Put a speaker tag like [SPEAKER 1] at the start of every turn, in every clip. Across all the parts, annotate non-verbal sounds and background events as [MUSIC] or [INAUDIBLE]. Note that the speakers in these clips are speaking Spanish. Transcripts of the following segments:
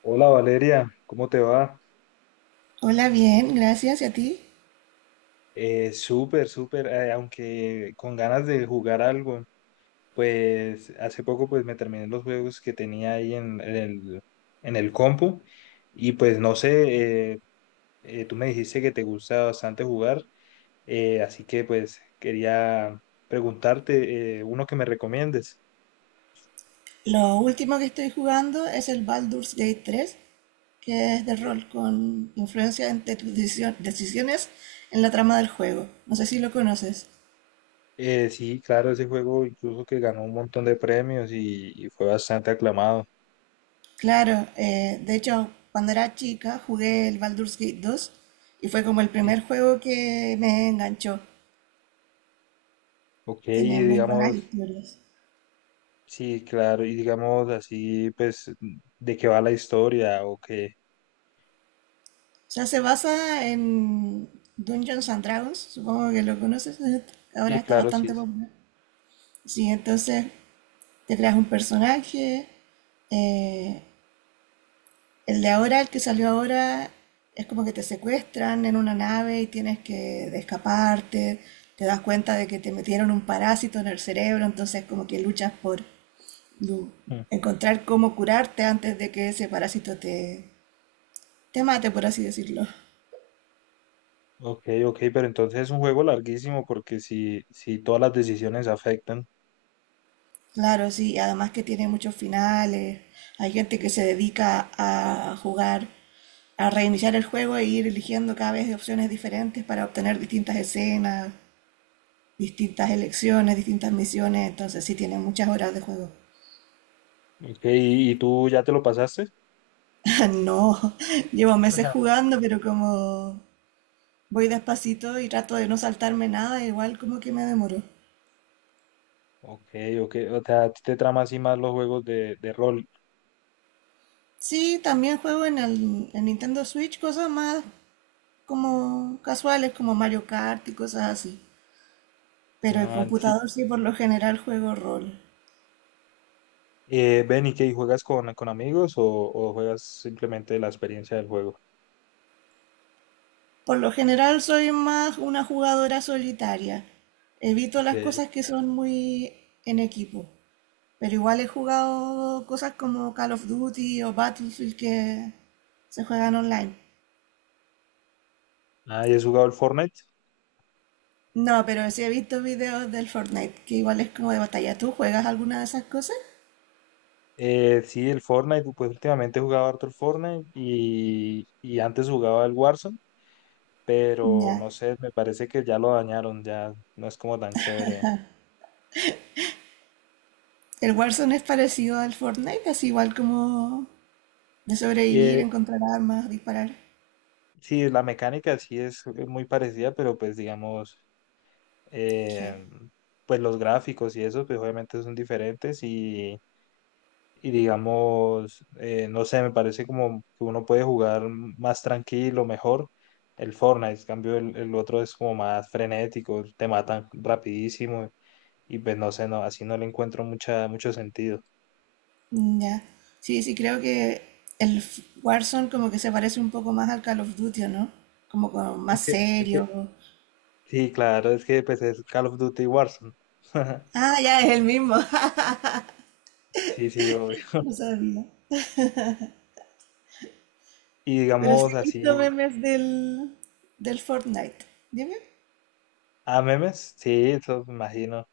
[SPEAKER 1] Hola Valeria, ¿cómo te va?
[SPEAKER 2] Hola, bien, gracias. ¿Y a ti?
[SPEAKER 1] Súper, aunque con ganas de jugar algo, pues hace poco pues me terminé los juegos que tenía ahí en el compu y pues no sé, tú me dijiste que te gusta bastante jugar, así que pues quería preguntarte uno que me recomiendes.
[SPEAKER 2] Lo último que estoy jugando es el Baldur's Gate 3, que es de rol con influencia de tus decisiones en la trama del juego. No sé si lo conoces.
[SPEAKER 1] Sí, claro, ese juego incluso que ganó un montón de premios y fue bastante aclamado.
[SPEAKER 2] Claro, de hecho, cuando era chica jugué el Baldur's Gate 2 y fue como el
[SPEAKER 1] Sí.
[SPEAKER 2] primer juego que me enganchó.
[SPEAKER 1] Ok, y
[SPEAKER 2] Tiene muy buenas
[SPEAKER 1] digamos...
[SPEAKER 2] historias.
[SPEAKER 1] Sí, claro, y digamos así, pues, de qué va la historia o qué.
[SPEAKER 2] O sea, se basa en Dungeons and Dragons, supongo que lo conoces, [LAUGHS]
[SPEAKER 1] Sí,
[SPEAKER 2] ahora está
[SPEAKER 1] claro, sí.
[SPEAKER 2] bastante popular. Sí, entonces te creas un personaje. eh, el de ahora, el que salió ahora, es como que te secuestran en una nave y tienes que de escaparte. Te das cuenta de que te metieron un parásito en el cerebro, entonces como que luchas por du-
[SPEAKER 1] Mm.
[SPEAKER 2] encontrar cómo curarte antes de que ese parásito te mate, por así decirlo.
[SPEAKER 1] Ok, ok, pero entonces es un juego larguísimo porque si todas las decisiones afectan.
[SPEAKER 2] Claro, sí, y además que tiene muchos finales. Hay gente que se dedica a jugar a reiniciar el juego e ir eligiendo cada vez opciones diferentes para obtener distintas escenas, distintas elecciones, distintas misiones. Entonces sí tiene muchas horas de juego.
[SPEAKER 1] Ok, ¿y tú ya te lo pasaste?
[SPEAKER 2] [LAUGHS] No, llevo meses
[SPEAKER 1] Ajá.
[SPEAKER 2] jugando, pero como voy despacito y trato de no saltarme nada, igual como que me demoro.
[SPEAKER 1] Ok, ok, o sea, a ti te trama así más los juegos de rol.
[SPEAKER 2] Sí, también juego en Nintendo Switch cosas más como casuales, como Mario Kart y cosas así. Pero el
[SPEAKER 1] Ah, sí.
[SPEAKER 2] computador sí por lo general juego rol.
[SPEAKER 1] Ven, ¿y qué? ¿Juegas con amigos o juegas simplemente la experiencia del juego?
[SPEAKER 2] Por lo general soy más una jugadora solitaria. Evito
[SPEAKER 1] Ok.
[SPEAKER 2] las cosas que son muy en equipo. Pero igual he jugado cosas como Call of Duty o Battlefield que se juegan online.
[SPEAKER 1] Ah, ¿y has jugado el Fortnite?
[SPEAKER 2] No, pero sí he visto videos del Fortnite, que igual es como de batalla. ¿Tú juegas alguna de esas cosas?
[SPEAKER 1] Sí, el Fortnite, pues últimamente he jugado harto el Fortnite y antes jugaba el Warzone, pero
[SPEAKER 2] Ya.
[SPEAKER 1] no sé, me parece que ya lo dañaron, ya no es como tan chévere.
[SPEAKER 2] El Warzone es parecido al Fortnite, así igual como de sobrevivir,
[SPEAKER 1] Eh,
[SPEAKER 2] encontrar armas, disparar.
[SPEAKER 1] sí, la mecánica sí es muy parecida, pero pues digamos,
[SPEAKER 2] Ya.
[SPEAKER 1] eh, pues los gráficos y eso, pues obviamente son diferentes y digamos, no sé, me parece como que uno puede jugar más tranquilo, mejor el Fortnite, en cambio el otro es como más frenético, te matan rapidísimo y pues no sé, no, así no le encuentro mucho sentido.
[SPEAKER 2] Mm, ya. Sí, sí, creo que el Warzone como que se parece un poco más al Call of Duty, ¿o no? Como con
[SPEAKER 1] Es
[SPEAKER 2] más
[SPEAKER 1] que, es que,
[SPEAKER 2] serio.
[SPEAKER 1] sí, claro, es que pues es Call of Duty Warzone. [LAUGHS]
[SPEAKER 2] Ah, ya es el mismo. [LAUGHS]
[SPEAKER 1] Sí, sí, obvio.
[SPEAKER 2] No sabía.
[SPEAKER 1] Y
[SPEAKER 2] Pero sí
[SPEAKER 1] digamos
[SPEAKER 2] he visto
[SPEAKER 1] así,
[SPEAKER 2] memes del Fortnite. Dime.
[SPEAKER 1] a memes, sí, eso me imagino.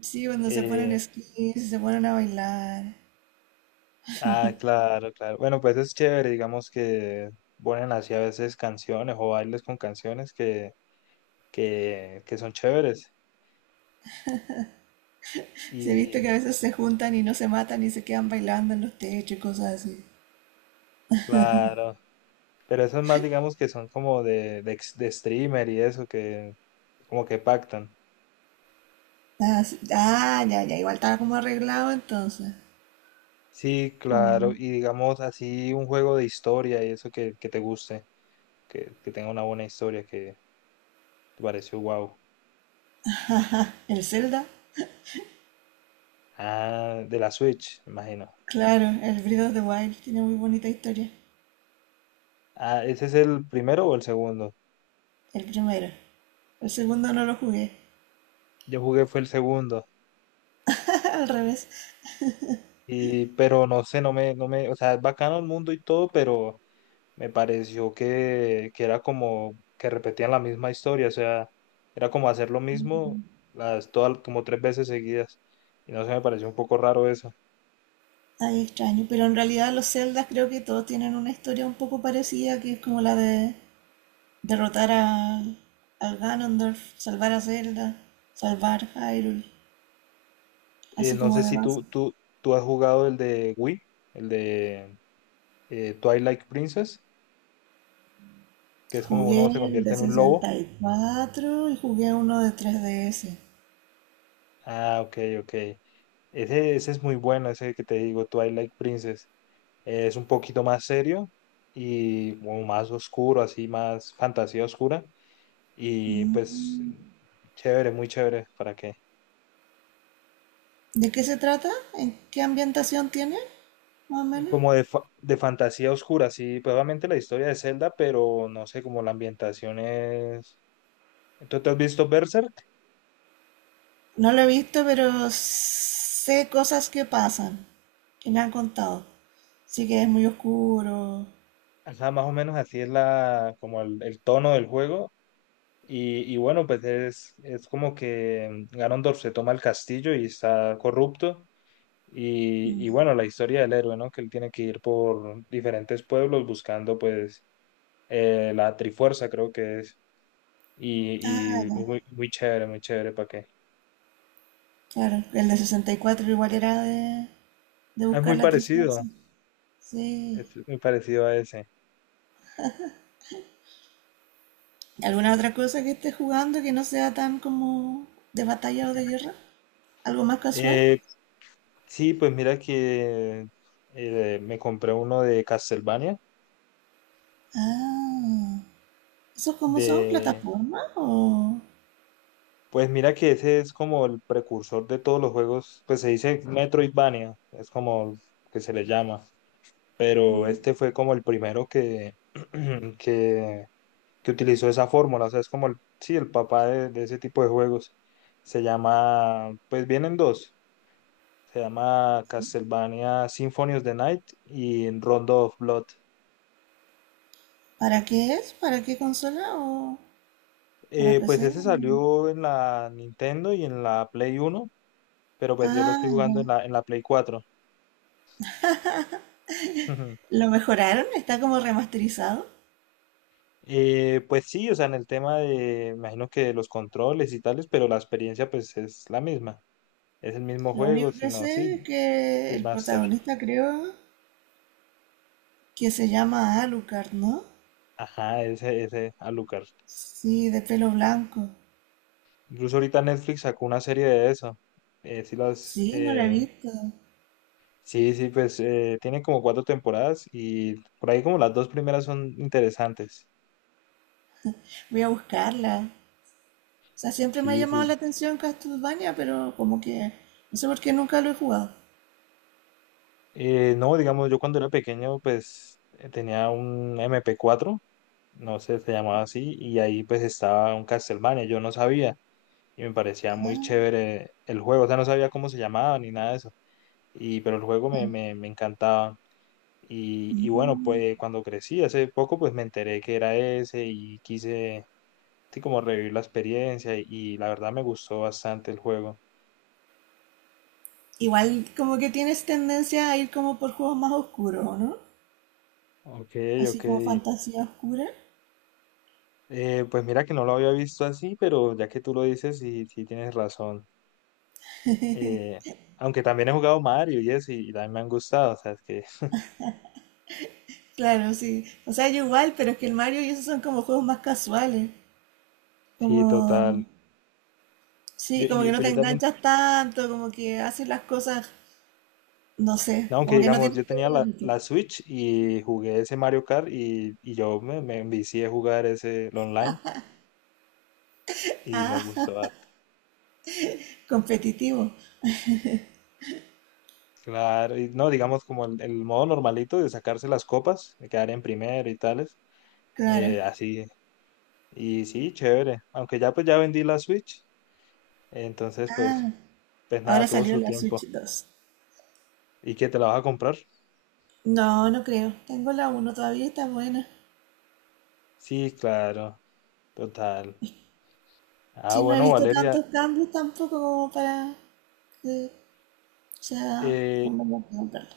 [SPEAKER 2] Sí, cuando se ponen
[SPEAKER 1] Eh,
[SPEAKER 2] skins, se ponen a bailar.
[SPEAKER 1] Ah, claro, claro. Bueno, pues es chévere, digamos que ponen así a veces canciones o bailes con canciones que son chéveres.
[SPEAKER 2] Sí, he visto que a
[SPEAKER 1] Y
[SPEAKER 2] veces se juntan y no se matan y se quedan bailando en los techos y cosas así.
[SPEAKER 1] claro, pero eso es más, digamos que son como de streamer y eso, que como que pactan.
[SPEAKER 2] Ah, sí. Ah, ya, ya. Igual estaba como arreglado entonces.
[SPEAKER 1] Sí, claro,
[SPEAKER 2] Mm.
[SPEAKER 1] y digamos así un juego de historia y eso que te guste, que tenga una buena historia que te pareció wow.
[SPEAKER 2] El Zelda.
[SPEAKER 1] Ah, de la Switch, me imagino.
[SPEAKER 2] Claro, el Breath of the Wild tiene muy bonita historia.
[SPEAKER 1] Ah, ¿ese es el primero o el segundo?
[SPEAKER 2] El primero. El segundo no lo jugué.
[SPEAKER 1] Yo jugué fue el segundo.
[SPEAKER 2] [LAUGHS] Al revés.
[SPEAKER 1] Y, pero no sé, no me, no me, o sea, es bacano el mundo y todo, pero me pareció que era como que repetían la misma historia, o sea, era como hacer lo mismo las, todas, como tres veces seguidas. Y no sé, me pareció un poco raro eso.
[SPEAKER 2] Ay, extraño. Pero en realidad los Zeldas creo que todos tienen una historia un poco parecida, que es como la de derrotar al Ganondorf, salvar a Zelda, salvar Hyrule, así
[SPEAKER 1] No
[SPEAKER 2] como
[SPEAKER 1] sé
[SPEAKER 2] de
[SPEAKER 1] si
[SPEAKER 2] base.
[SPEAKER 1] tú has jugado el de Wii, el de Twilight Princess, que es como uno se
[SPEAKER 2] Jugué el de
[SPEAKER 1] convierte en un lobo.
[SPEAKER 2] 64 y cuatro y jugué uno de 3DS.
[SPEAKER 1] Ah, ok, ok. Ese es muy bueno, ese que te digo, Twilight Princess. Es un poquito más serio y como más oscuro, así más fantasía oscura. Y pues
[SPEAKER 2] Mm.
[SPEAKER 1] chévere, muy chévere, ¿para qué?
[SPEAKER 2] ¿De qué se trata? ¿En qué ambientación tiene? Más o menos.
[SPEAKER 1] Como de, de fantasía oscura, sí, probablemente la historia de Zelda, pero no sé, como la ambientación es... ¿Tú te has visto Berserk?
[SPEAKER 2] No lo he visto, pero sé cosas que pasan, que me han contado. Sí que es muy oscuro.
[SPEAKER 1] Ajá, más o menos así es la, como el tono del juego. Y bueno, pues es como que Ganondorf se toma el castillo y está corrupto. Y bueno, la historia del héroe, ¿no? Que él tiene que ir por diferentes pueblos buscando, pues, la Trifuerza, creo que es.
[SPEAKER 2] Ah,
[SPEAKER 1] Y, y
[SPEAKER 2] ya,
[SPEAKER 1] muy, muy chévere, muy chévere, ¿para qué?
[SPEAKER 2] claro. El de 64 igual era de
[SPEAKER 1] Ah, es
[SPEAKER 2] buscar
[SPEAKER 1] muy
[SPEAKER 2] la
[SPEAKER 1] parecido,
[SPEAKER 2] trifase. Sí.
[SPEAKER 1] es muy parecido a ese.
[SPEAKER 2] ¿Alguna otra cosa que esté jugando que no sea tan como de batalla o de guerra? ¿Algo más casual?
[SPEAKER 1] Eh, sí, pues mira que me compré uno de Castlevania,
[SPEAKER 2] Ah, ¿esos cómo son?
[SPEAKER 1] de...
[SPEAKER 2] ¿Plataforma? ¿O
[SPEAKER 1] Pues mira que ese es como el precursor de todos los juegos, pues se dice Metroidvania, es como que se le llama. Pero este fue como el primero que, [CLEARS THROAT] que, que utilizó esa fórmula, o sea, es como el, sí, el papá de ese tipo de juegos. Se llama, pues vienen dos, se llama Castlevania Symphony of the Night y Rondo of Blood.
[SPEAKER 2] para qué es? ¿Para qué consola? ¿O para
[SPEAKER 1] Pues
[SPEAKER 2] PC?
[SPEAKER 1] ese salió en la Nintendo y en la Play Uno pero pues yo lo estoy
[SPEAKER 2] Ah, ya.
[SPEAKER 1] jugando en la Play 4. [LAUGHS]
[SPEAKER 2] Lo mejoraron, está como remasterizado.
[SPEAKER 1] Pues sí, o sea, en el tema de, me imagino que los controles y tales, pero la experiencia pues es la misma. Es el mismo
[SPEAKER 2] Lo
[SPEAKER 1] juego,
[SPEAKER 2] único que
[SPEAKER 1] sino sí,
[SPEAKER 2] sé es que el
[SPEAKER 1] remaster.
[SPEAKER 2] protagonista creo que se llama Alucard, ¿no?
[SPEAKER 1] Ajá, ese Alucard.
[SPEAKER 2] Sí, de pelo blanco.
[SPEAKER 1] Incluso ahorita Netflix sacó una serie de eso. Sí, las,
[SPEAKER 2] Sí, no la he
[SPEAKER 1] eh,
[SPEAKER 2] visto.
[SPEAKER 1] sí, sí, pues tiene como cuatro temporadas y por ahí como las dos primeras son interesantes.
[SPEAKER 2] Voy a buscarla. O sea, siempre me ha
[SPEAKER 1] Sí,
[SPEAKER 2] llamado
[SPEAKER 1] sí.
[SPEAKER 2] la atención Castlevania, pero como que no sé por qué nunca lo he jugado.
[SPEAKER 1] No, digamos, yo cuando era pequeño, pues tenía un MP4, no sé, se llamaba así, y ahí pues estaba un Castlevania, yo no sabía, y me parecía muy chévere el juego, o sea, no sabía cómo se llamaba ni nada de eso. Y, pero el juego me encantaba. Y bueno,
[SPEAKER 2] Mm.
[SPEAKER 1] pues cuando crecí hace poco, pues me enteré que era ese y quise sí, como revivir la experiencia y la verdad me gustó bastante el juego.
[SPEAKER 2] Igual como que tienes tendencia a ir como por juegos más oscuros, ¿o no?
[SPEAKER 1] Ok,
[SPEAKER 2] Así
[SPEAKER 1] ok.
[SPEAKER 2] como fantasía oscura.
[SPEAKER 1] Pues mira que no lo había visto así, pero ya que tú lo dices, sí, sí tienes razón. Eh, aunque también he jugado Mario y eso, y, también me han gustado, o sea, es que [LAUGHS]
[SPEAKER 2] Claro, sí. O sea, yo igual, pero es que el Mario y esos son como juegos más casuales.
[SPEAKER 1] sí,
[SPEAKER 2] Como,
[SPEAKER 1] total.
[SPEAKER 2] sí, como que no
[SPEAKER 1] Pues
[SPEAKER 2] te
[SPEAKER 1] yo también
[SPEAKER 2] enganchas tanto, como que haces las cosas, no sé,
[SPEAKER 1] no, aunque
[SPEAKER 2] como que no
[SPEAKER 1] digamos,
[SPEAKER 2] tienes
[SPEAKER 1] yo
[SPEAKER 2] que
[SPEAKER 1] tenía
[SPEAKER 2] ser
[SPEAKER 1] la,
[SPEAKER 2] mucho
[SPEAKER 1] la Switch y jugué ese Mario Kart y me envicié a jugar ese el online y me gustó harto.
[SPEAKER 2] competitivo.
[SPEAKER 1] Claro, y no, digamos como el modo normalito de sacarse las copas, de quedar en primero y tales,
[SPEAKER 2] Claro.
[SPEAKER 1] así. Y sí, chévere. Aunque ya pues ya vendí la Switch, entonces pues,
[SPEAKER 2] Ah,
[SPEAKER 1] pues nada,
[SPEAKER 2] ahora
[SPEAKER 1] tuvo
[SPEAKER 2] salió
[SPEAKER 1] su
[SPEAKER 2] la
[SPEAKER 1] tiempo.
[SPEAKER 2] Switch 2.
[SPEAKER 1] ¿Y qué te la vas a comprar?
[SPEAKER 2] No, no creo. Tengo la uno todavía, y está buena.
[SPEAKER 1] Sí, claro, total. Ah,
[SPEAKER 2] Sí, no he
[SPEAKER 1] bueno,
[SPEAKER 2] visto
[SPEAKER 1] Valeria,
[SPEAKER 2] tantos cambios tampoco como para que sea
[SPEAKER 1] eh,
[SPEAKER 2] como para comprarla.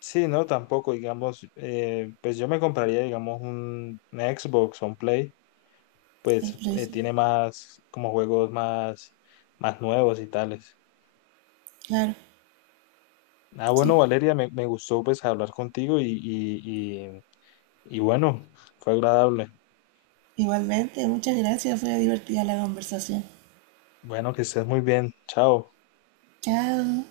[SPEAKER 1] sí, no, tampoco, digamos, pues yo me compraría, digamos, una Xbox o un Play,
[SPEAKER 2] El
[SPEAKER 1] pues
[SPEAKER 2] precio.
[SPEAKER 1] tiene más, como juegos más, más nuevos y tales.
[SPEAKER 2] Claro,
[SPEAKER 1] Ah, bueno,
[SPEAKER 2] sí.
[SPEAKER 1] Valeria, me gustó pues hablar contigo y bueno, fue agradable.
[SPEAKER 2] Igualmente, muchas gracias. Fue divertida la conversación.
[SPEAKER 1] Bueno, que estés muy bien, chao.
[SPEAKER 2] Chao.